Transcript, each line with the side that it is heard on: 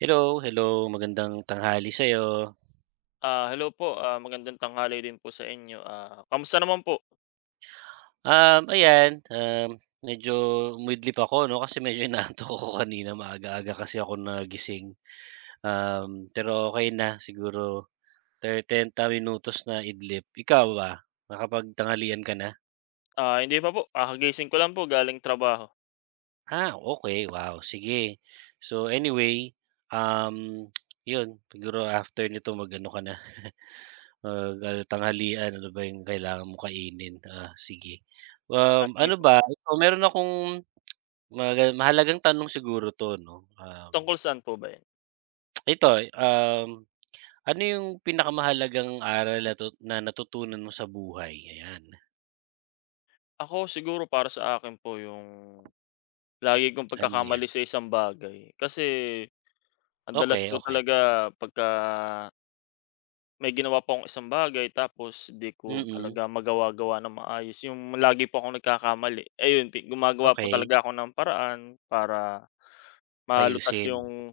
right: Hello, hello. Magandang tanghali sa'yo.
left: Hello po, magandang tanghali din po sa inyo. Ah, kamusta naman po?
right: Ayan, medyo umidlip ako 'no, kasi medyo inaantok ako kanina. Maaga-aga kasi ako nagising. Pero okay na siguro 30 minutos na idlip. Ikaw ba, nakapagtanghalian ka na?
left: Hindi pa po, kakagising ko lang po galing trabaho.
right: Okay, wow, sige. So anyway, um, 'yun siguro after nito mag-ano ka na, tanghalian. Ano ba yung kailangan mong kainin? Sige.
left: Ah, sige
right: Ano
left: po.
right: ba, ikaw meron akong mahalagang tanong siguro 'to 'no,
left: Tungkol saan po ba 'yan?
right: ito, um, ano yung pinakamahalagang aral natutunan mo sa buhay? Ayan,
left: Ako siguro para sa akin po yung lagi kong
right: ano 'yan?
left: pagkakamali sa isang bagay. Kasi ang dalas
right: Okay.
left: po
right: Okey.
left: talaga pagka may ginawa po akong isang bagay tapos di ko
right: Mm,
left: talaga magawa-gawa ng maayos, yung lagi po akong nagkakamali. Ayun, pi gumagawa po
right: okey.
left: talaga ako ng paraan para malutas
right: Ayusin,
left: yung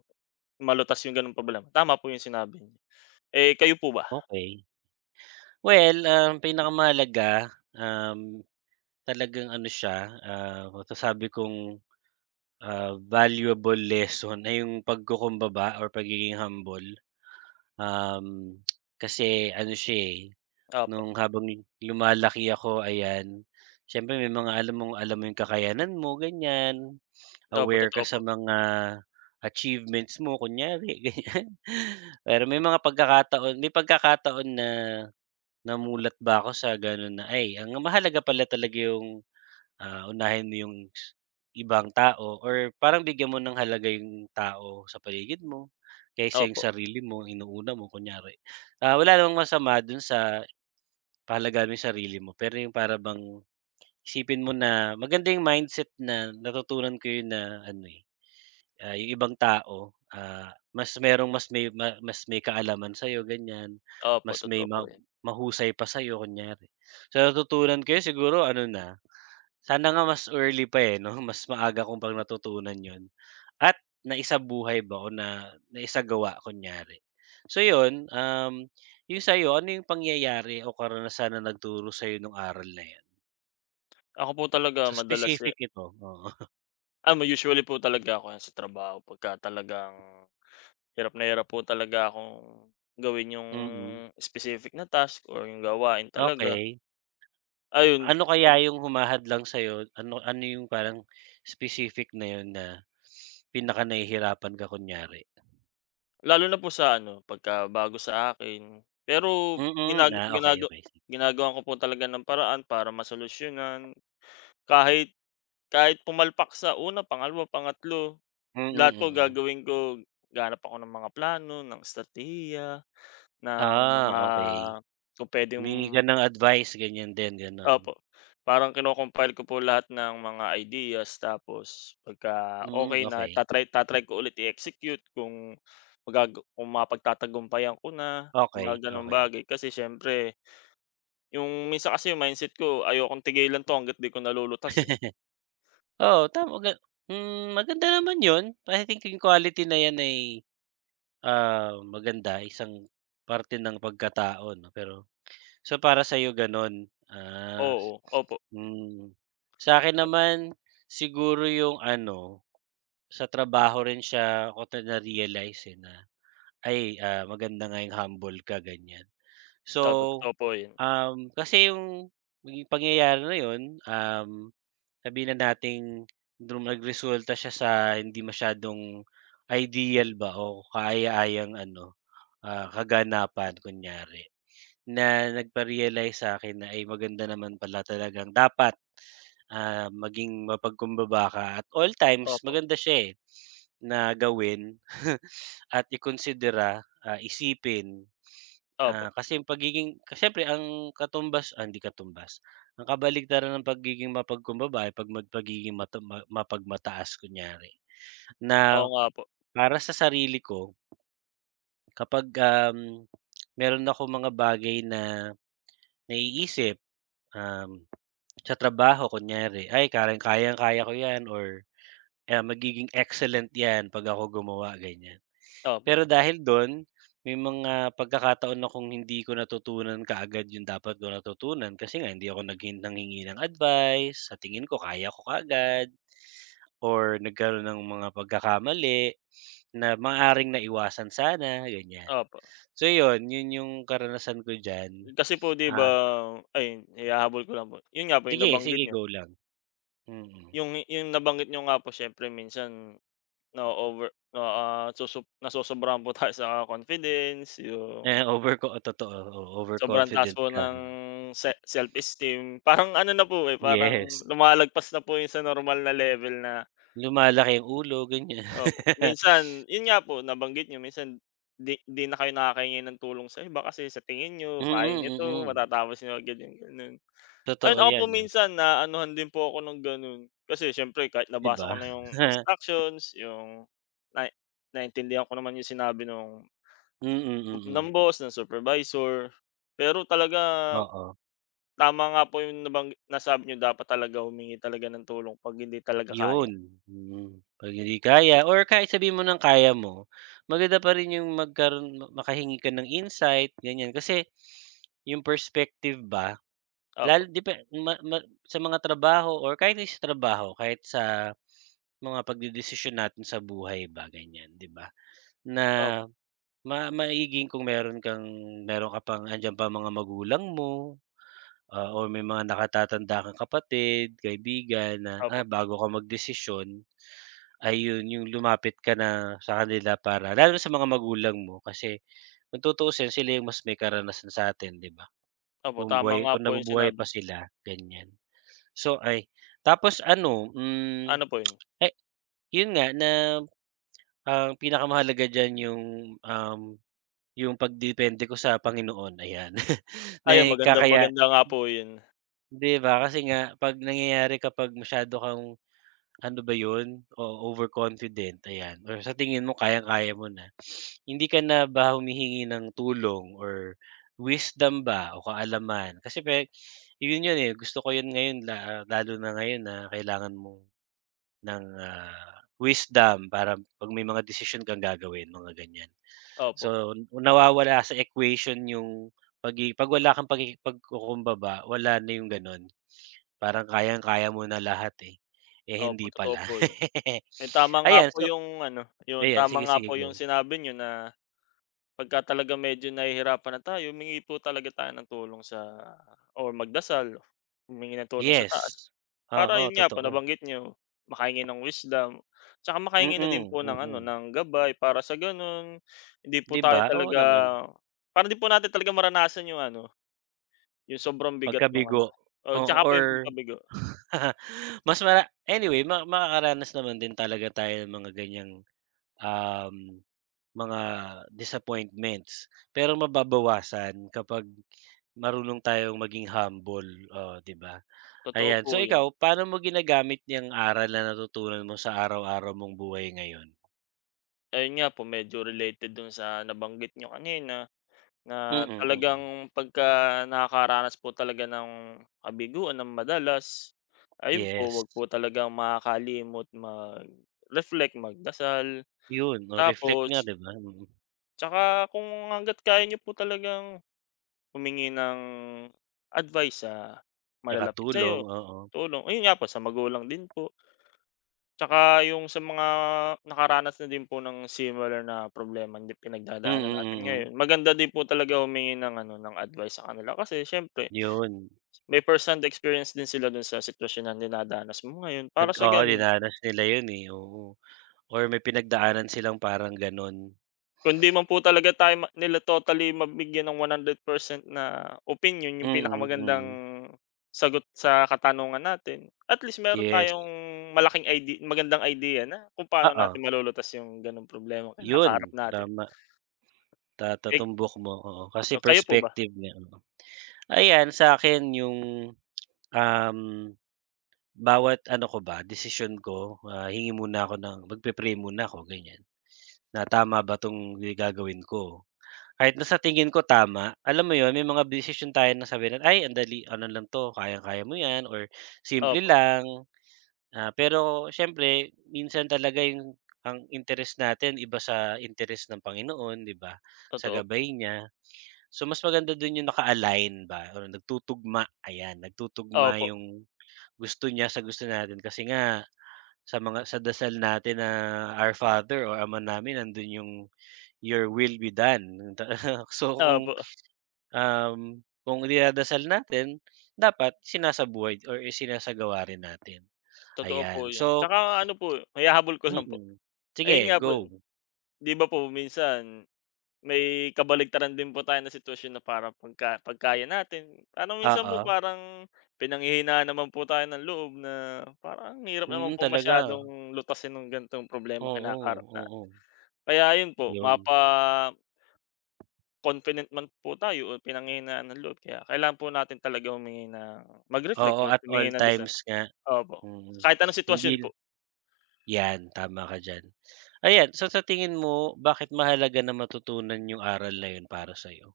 left: malutas yung gano'ng problema. Tama po yung sinabi niyo. Eh, kayo po ba?
right: okay. Well, ang pinakamahalaga, um, talagang ano siya, masasabi kong, valuable lesson ay yung pagkukumbaba or pagiging humble. Um, kasi ano siya, eh,
left: Opo,
right: nung habang lumalaki ako, ayan, siyempre may mga alam mong alam mo yung kakayanan mo ganyan,
left: opo,
right: aware ka
left: totoo po.
right: sa mga achievements mo kunyari ganyan. Pero may pagkakataon na namulat ba ako sa gano'n na, ay, ang mahalaga pala talaga yung, unahin mo yung ibang tao or parang bigyan mo ng halaga yung tao sa paligid mo, kaysa yung
left: Opo,
right: sarili mo, inuuna mo kunyari. Wala namang masama dun sa pahalagahan mo yung sarili mo, pero yung para bang isipin mo na maganda yung mindset na natutunan ko yun na ano, eh, yung ibang tao, mas merong mas may ma mas may kaalaman sa'yo ganyan,
left: opo,
right: mas may
left: totoo po
right: ma
left: 'yan.
right: mahusay pa sa'yo kunyari. So natutunan ko yun siguro ano na, sana nga mas early pa, eh, 'no, mas maaga kung pang natutunan yon at naisabuhay ba o na naisagawa kunyari. So 'yun. Yung sa'yo, ano yung pangyayari o karanasan na nagturo sa'yo nung aral na 'yun?
left: Ako po talaga
right: So
left: madalas, eh
right: specific ito, oo.
left: usually po talaga ako 'yan sa trabaho pagka talagang hirap na hirap po talaga akong gawin yung
right: Mm,
left: specific na task or yung gawain talaga.
right: okey.
left: Ayun,
right: Ano
left: pag
right: kaya yung humahad lang sa'yo, ano ano yung parang specific na 'yun na pinakanahihirapan ka kunyari?
left: lalo na po sa ano, pagka bago sa akin. Pero
right: Mm,
left: ginaga
right: okay,
left: ginaga
right: okay.
left: ginagawan ko po talaga ng paraan para masolusyunan kahit kahit pumalpak sa una, pangalawa, pangatlo,
right: Mm,
left: lahat po
right: mm.
left: gagawin ko. Gahanap ako ng mga plano, ng estratehiya, ng mga
right: Okay.
left: kung puwedeng
right: Humingi ka ng advice ganyan din, gano'n?
left: opo, parang kino-compile ko po lahat ng mga ideas tapos pagka
right: Hmm,
left: okey na
right: okey,
left: ta-try ko ulit i-execute kung magaga kung mapagtatagumpayan ko na,
right: okey,
left: mga gano'ng
right: okey.
left: bagay. Kasi siyempre yung minsan kasi yung mindset ko ayokong tigilan 'to hangga't 'di ko nalulutas, eh.
right: Oo, tama ga, hmm, maganda naman 'yun. I think yung quality na 'yan ay, maganda, isang parte ng pagkatao 'no, pero so para sa'yo gano'n, ah,
left: Oo, opo.
right: hmm. Sa'kin naman siguro yung ano, sa trabaho rin siya ko na na-realize, eh, na ay, maganda nga yung humble ka ganyan.
left: Opo,
right: So.
left: totoo po 'yun.
right: Kasi yung naging pangyayari na yun, um, sabihin na nating nagresulta siya sa hindi masyadong ideal ba o kaaya-ayang ano, kaganapan kunyari, na nagpa-realize sa akin na, ay, maganda naman pala talagang dapat, maging mapagkumbaba ka at all times,
left: Opo.
right: maganda siya, eh, na gawin at ikonsidera, isipin.
left: Opo.
right: Kasi yung pagiging, kasi siyempre ang katumbas, hindi katumbas, ang kabaligtaran ng pagiging mapagkumbaba ay pagiging mata ma mapagmataas kunyari. Na
left: Oo nga po.
right: para sa sarili ko kapag, meron ako mga bagay na naiisip, um, sa trabaho kunyari, "Ay, kayang-kaya ko 'yan," or, "Ah, magiging excellent 'yan 'pag ako gumawa," ganyan.
left: Opo,
right: Pero dahil dun, may mga pagkakataon akong hindi ko natutunan kaagad yung dapat ko natutunan kasi nga hindi ako nanghingi ng advice, sa tingin ko kaya ko kaagad or nagkaroon ng mga pagkakamali na maaaring naiwasan sana, ganyan.
left: opo.
right: So yun, yun yung karanasan ko diyan.
left: Kasi po 'di ba
right: Ah,
left: ay ihahabol ko lang po. 'Yun nga po yung
right: sige,
left: nabanggit
right: sige,
left: niyo.
right: go lang. Mm.
left: Yung nabanggit niyo nga po siyempre minsan na-o-over na, ah, susob nasosobrahan po tayo sa confidence, yung
right: Eh, over ko o totoo, oo,
left: sobrang taas
right: overconfident
left: po
right: ka.
left: ng se self-esteem. Parang ano na po, eh, parang
right: Yes,
left: lumalagpas na po 'yun sa normal na level na
right: lumalaki ang ulo, ganyan.
left: opo, minsan yun nga po nabanggit niyo minsan 'di na kayo nakakahingi ng tulong sa iba kasi sa tingin
right: Mm,
left: niyo kaya niyo
right: mm. Mm,
left: 'to,
right: mm.
left: matatapos niyo agad yung gano'n. Ayun,
right: Totoo
left: ako po
right: 'yan, eh,
left: minsan na naanuhan din po ako ng ganun kasi siyempre kahit
right: 'di
left: nabasa
right: ba?
left: ko na yung instructions, yung na naintindihan ko naman yung sinabi
right: Mm,
left: ng
right: mm.
left: boss, ng supervisor. Pero talaga
right: Oo,
left: tama nga po yung nabang nasabi niyo dapat talaga humingi talaga ng tulong 'pag hindi talaga kaya.
right: 'yun, mm. 'Pag hindi kaya or kahit sabihin mo ng kaya mo, maganda pa rin 'yung magkaroon makahingi ka ng insight, ganiyan. Kasi 'yung perspective ba, lalo
left: Opo,
right: depe ma ma sa mga trabaho or kahit hindi sa trabaho, kahit sa mga pagdedesisyon natin sa buhay ba, ganiyan, 'di ba? Na
left: op
right: maiging kung meron ka pang andiyan pa ang mga magulang mo. Or may mga nakatatanda kang kapatid, kaibigan na,
left: opo,
right: bago ka magdesisyon, ayun yung lumapit ka na sa kanila, para lalo na sa mga magulang mo kasi kung tutuusin sila yung mas may karanasan sa atin, 'di ba?
left: opo,
right: Kung
left: tama
right: buhay
left: nga
right: kung
left: po yung
right: nabubuhay
left: sinabi.
right: pa sila, ganyan. So, ay tapos ano, hmm,
left: Ano po yun?
right: eh, yun nga na ang pinakamahalaga diyan yung, um, yung pagdepende ko sa Panginoon, ayan.
left: Ayun
right: Na
left: maganda
right: kakaya.
left: maganda nga po 'yun.
right: 'Di ba, kasi nga 'pag nangyayari, kapag masyado kang ano ba 'yun, oo, overconfident, ayan, or sa tingin mo kayang-kaya mo na, hindi ka na ba humihingi ng tulong or wisdom ba o kaalaman? Kasi 'yun 'yun, eh, gusto ko 'yun ngayon, lalo na ngayon na kailangan mo ng, wisdom para 'pag may mga desisyon kang gagawin, mga ganiyan.
left: Opo,
right: So, nawawala sa equation yung 'pag wala kang pagkukumbaba, wala na yung gano'n. Parang kayang-kaya mo na lahat, eh. Eh,
left: opo
right: hindi
left: totoo
right: pala.
left: po 'yun. Eh, tama nga
right: Ayan,
left: po
right: so
left: 'yung ano, 'yun
right: ayan,
left: tama
right: sige,
left: nga
right: sige,
left: po 'yung
right: go.
left: sinabi niyo na pagka talagang medyo nahihirapan na tayo humingi po talaga tayo ng tulong sa or magdasal, humingi ng tulong sa taas.
right: Yes.
left: Para
right: Oo,
left: 'yun nga po
right: totoo.
left: nabanggit niyo, makahingi ng wisdom, tsaka makahingi na din
right: Mm,
left: po ng ano,
right: mm.
left: ng gabay para sa gano'n hindi po
right: 'Di
left: tayo
right: ba? Oo
left: talaga
right: naman,
left: para 'di po natin talaga maranasan 'yung ano, 'yung sobrang bigat nung ano
right: pagkabigo,
left: oo,
right: oo,
left: tsaka po 'yung
right: or
left: pagkabigo,
right: mas mara anyway, makakaranas naman din talaga tayo ng mga ganiyang, um, mga disappointments. Pero mababawasan kapag marunong tayong maging humble, oh, 'di ba?
left: totoo
right: Ayan, so
left: po 'yun.
right: ikaw paano mo ginagamit 'yang aral na natutunan mo sa araw-araw mong buhay ngayon?
left: Ayun nga po medyo related dun sa nabanggit niyo kanina, na
right: Mm, mm.
left: talagang pagka nakakaranas po talaga ng kabiguan ng madalas, ayun
right: Yes.
left: po wag po talagang makakalimot mag-reflect, magdasal,
right: 'Yun, oh, reflect nga
left: tapos
right: 'di ba, mm.
left: tsaka kung hangga't kaya niyo po talagang humingi ng advice sa
right: 'Tsaka
left: malalapit
right: tulong,
left: sa'yo,
right: oo.
left: tulong. Ayun nga po sa magulang din po. Tsaka yung sa mga nakaranas na din po ng similar na problema na
right: Mm,
left: pinagdadaanan
right: mm.
left: natin
right: Mm, mm.
left: ngayon, maganda din po talaga humingi ng ano, ng advice sa kanila kasi siyempre
right: 'Yun,
left: may first-hand experience din sila dun sa sitwasyon na dinadanas mo ngayon. Para sa
right: oo,
left: ganun,
right: dinanas nila 'yun, eh, oo. Or may pinagdaanan silang parang gano'n.
left: kung di man po talaga tayo ma nila totally mabigyan ng 100% na opinion yung
right: Mm, mm.
left: pinakamagandang
right: Mm.
left: sagot sa katanungan natin, at least meron
right: Yes,
left: tayong malaking idea magandang idea na kung paano
right: oo,
left: natin malulutas yung gano'ng problema
right: 'yun
left: kinakaharap natin.
right: tama,
left: Eh
right: tatatumbok mo, oo, kasi
left: Oh, kayo po ba?
right: perspective niya, oo. Ayan, sa akin 'yung, um bawat ano ko ba, desisyon ko, hingi muna ako ng, magpe-pray muna ako ganyan, na tama ba 'tong gagawin ko. Kahit na sa tingin ko tama, alam mo 'yun, may mga desisyon tayo na sabi na, "Ay, andali dali, ano lang 'to, kayang-kaya mo 'yan," or "Simple
left: Opo,
right: lang." Pero siyempre minsan talaga yung ang interes natin iba sa interes ng Panginoon, 'di ba, sa
left: totoo po.
right: gabay niya. So mas maganda dun yung naka-align ba or nagtutugma, ayan, nagtutugma
left: Opo,
right: yung gusto niya sa gusto natin kasi nga sa dasal natin na Our Father o Ama namin nandun yung, "Your will be done." So
left: opo,
right: um, kung dinadasal natin dapat isinasabuhay or isinasagawa rin natin,
left: totoo po
right: ayan.
left: 'yun.
right: So
left: Tsaka ano po, maihahabol ko lang po,
right: mm.
left: ayun
right: Sige,
left: nga po,
right: go.
left: 'di ba po minsan may kabaligtaran din po tayo na sitwasyon na parang pagka pagkaya natin, parang minsan po
right: Oo,
left: parang pinanghihinaan naman po tayo ng loob na parang ang hirap naman
right: mm,
left: po
right: talaga.
left: masyadong lutasin ng ganitong problema
right: Oo,
left: kinakaharap natin.
right: oo,
left: Kaya ayun po,
right: yun.
left: mapa-confident man po tayo o pinanghihinaan ng loob kaya kailangan po natin talaga humingi ng mag-reflect
right: Oo,
left: at
right: at all
left: humingi ng dasal.
right: times nga,
left: Opo,
right: mm.
left: kahit anong
right: Hindi
left: sitwasyon po.
right: yan, tama ka diyan. Ayan, so sa tingin mo bakit mahalaga na matutunan yung aral na yun para sa'yo?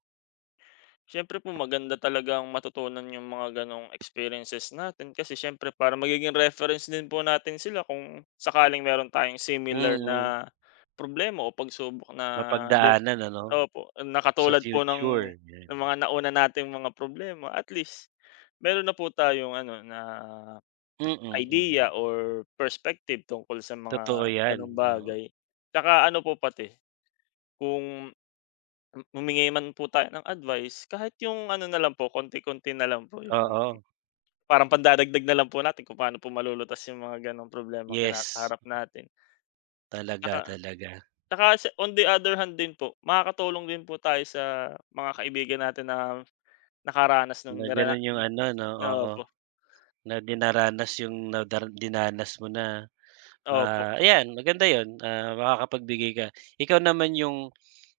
left: Siyempre po maganda talagang matutunan yung mga gano'ng experiences natin kasi siyempre para magiging reference din po natin sila kung sakaling meron tayong similar
right: Mm,
left: na problema o pagsubok na din
right: mapagdaanan ano,
left: opo, na
right: sa
left: katulad po
right: future, yan.
left: ng mga nauna nating mga problema at least meron na po tayong ano na
right: Mm,
left: idea
right: mm,
left: or perspective tungkol sa
right: totoo
left: mga
right: yan,
left: gano'ng
right: oo.
left: bagay. Tsaka ano po pati kung M humingi man po tayo ng advice, kahit yung ano na lang po, konti-konti na lang po, yung
right: Oo,
left: parang pandadagdag na lang po natin kung paano po malulutas yung mga gano'ng problemang
right: yes,
left: kinakaharap natin.
right: talaga,
left: Tsaka
right: talaga.
left: Tsaka sa on the other hand din po, makakatulong din po tayo sa mga kaibigan natin na nakaranas ng
right: Na
left: nirana
right: gano'n yung ano 'no, oo,
left: opo,
right: na dinaranas yung dinanas mo na,
left: opo,
right: ayan, maganda yun, makakapagbigay ka. Ikaw naman yung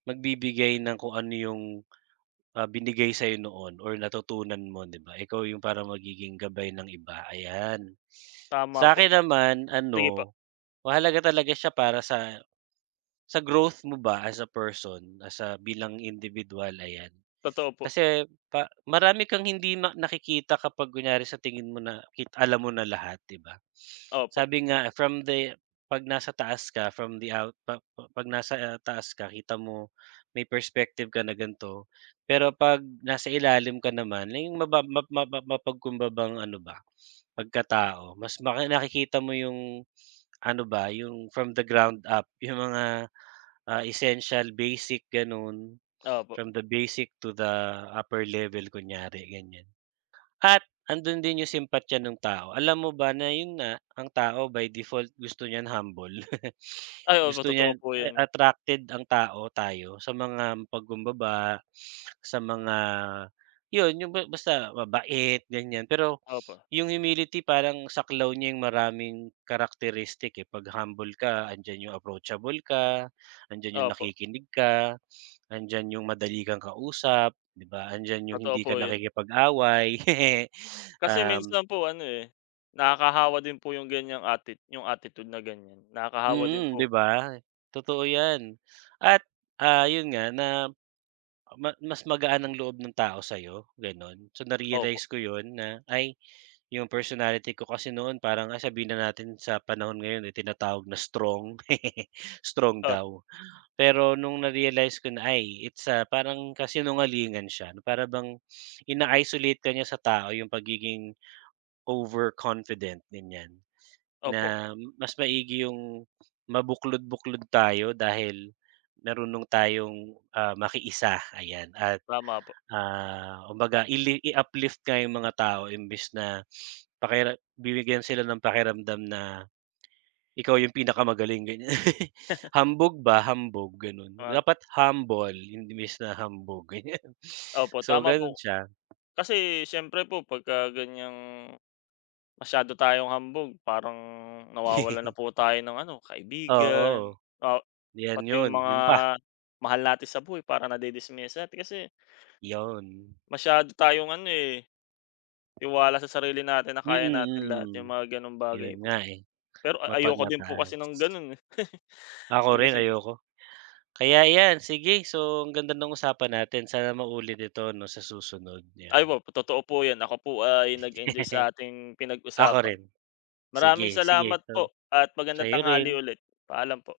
right: magbibigay ng kung ano yung, binigay sa'yo noon or natutunan mo 'di ba, ikaw yung parang magiging gabay ng iba, ayan.
left: tama po.
right: Sa'kin naman
left: Sige po,
right: ano. Mahalaga talaga siya para sa growth mo ba as a person, as a, bilang individual, ayan.
left: totoo po.
right: Kasi pa marami kang hindi na nakikita kapag kunyari sa tingin mo na alam mo na lahat, 'di ba?
left: Opo,
right: Sabi nga from the 'pag nasa taas ka, from the out pa 'pag nasa taas ka, kita mo may perspective ka na ganito, pero 'pag nasa ilalim ka naman, eh, yung maba ma ma mapagkumbabang ano ba, pagkatao. Mas nakikita mo yung ano ba yung from the ground up, yung mga, essential, basic, gano'n,
left: opo.
right: from the basic to the upper level kunyari, ganyan. At andun din yung simpatya ng tao. Alam mo ba na yun na ang tao by default gusto niyan humble.
left: Ay, opo,
right: Gusto
left: totoo
right: niyan,
left: po 'yun.
right: attracted ang tao, tayo sa mga mapagkumbaba, sa mga yun, yung basta mabait, ganyan. Pero
left: Opo,
right: yung humility parang saklaw niya yung maraming characteristic, eh. 'Pag humble ka, andiyan yung approachable ka, andiyan yung
left: opo,
right: nakikinig ka, andiyan yung madali kang kausap. 'Di ba, andiyan yung
left: totoo
right: hindi
left: po
right: ka
left: 'yun.
right: nakikipag-away.
left: Kasi
right: um,
left: minsan po ano, eh, nakakahawa din po yung ganiyang atti yung attitude na ganiyan. Nakakahawa din
right: mm,
left: po.
right: 'di ba? Totoo 'yan at, 'yun nga na mas magaan ang loob ng tao sa'yo, gano'n. So,
left: Opo,
right: na-realize ko 'yun na, ay, yung personality ko kasi noon parang, sabihin na natin sa panahon ngayon, eh, tinatawag na strong, strong
left: ah,
right: daw. Pero nung na-realize ko na, ay, it's a parang kasinungalingan siya, para bang ina-isolate ka niya sa tao yung pagiging overconfident, ganyan.
left: opo,
right: Na mas maigi yung mabuklod-buklod tayo dahil marunong tayong, makiisa, ayan. At,
left: tama po.
right: kumbaga i-uplift nga yung mga tao, imbis na bibigyan sila ng pakiramdam na ikaw yung pinakamagaling ganyan. Hambog ba, hambog gano'n.
left: Ah,
right: Dapat humble imbes na hambog ganyan.
left: opo,
right: So
left: tama
right: gano'n
left: po.
right: siya.
left: Kasi siyempre po pagka ganiyang masyado tayong hambog parang nawawalan na po tayo ng ano, kaibigan,
right: Oo,
left: ah,
right: 'yan
left: pati yung
right: 'yun,
left: mga
right: 'yun pa,
left: mahal natin sa buhay para nadi-dismiss natin kasi
right: 'yun.
left: masyado tayong ano, eh, tiwala sa sarili natin na
right: Mm,
left: kaya natin lahat,
right: mm.
left: yung mga gano'ng bagay
right: 'Yun
left: po.
right: nga, eh,
left: Pero a- ayoko din po kasi
right: mapagmataas.
left: ng gano'n, eh,
right: Ako
left: yung
right: rin
left: kasi
right: ayoko. Kaya 'yan, sige, so ang ganda ng usapan natin, sana maulit ito 'no sa susunod,
left: Ay
right: 'yan.
left: opo, totoo po 'yan. Ako po ay nag-enjoy sa ating
right: Ako
left: pinag-usapan.
right: rin. Sige,
left: Maraming
right: sige.
left: salamat
right: So,
left: po at magandang
right: sa'yo
left: tanghali
right: rin.
left: ulit. Paalam po.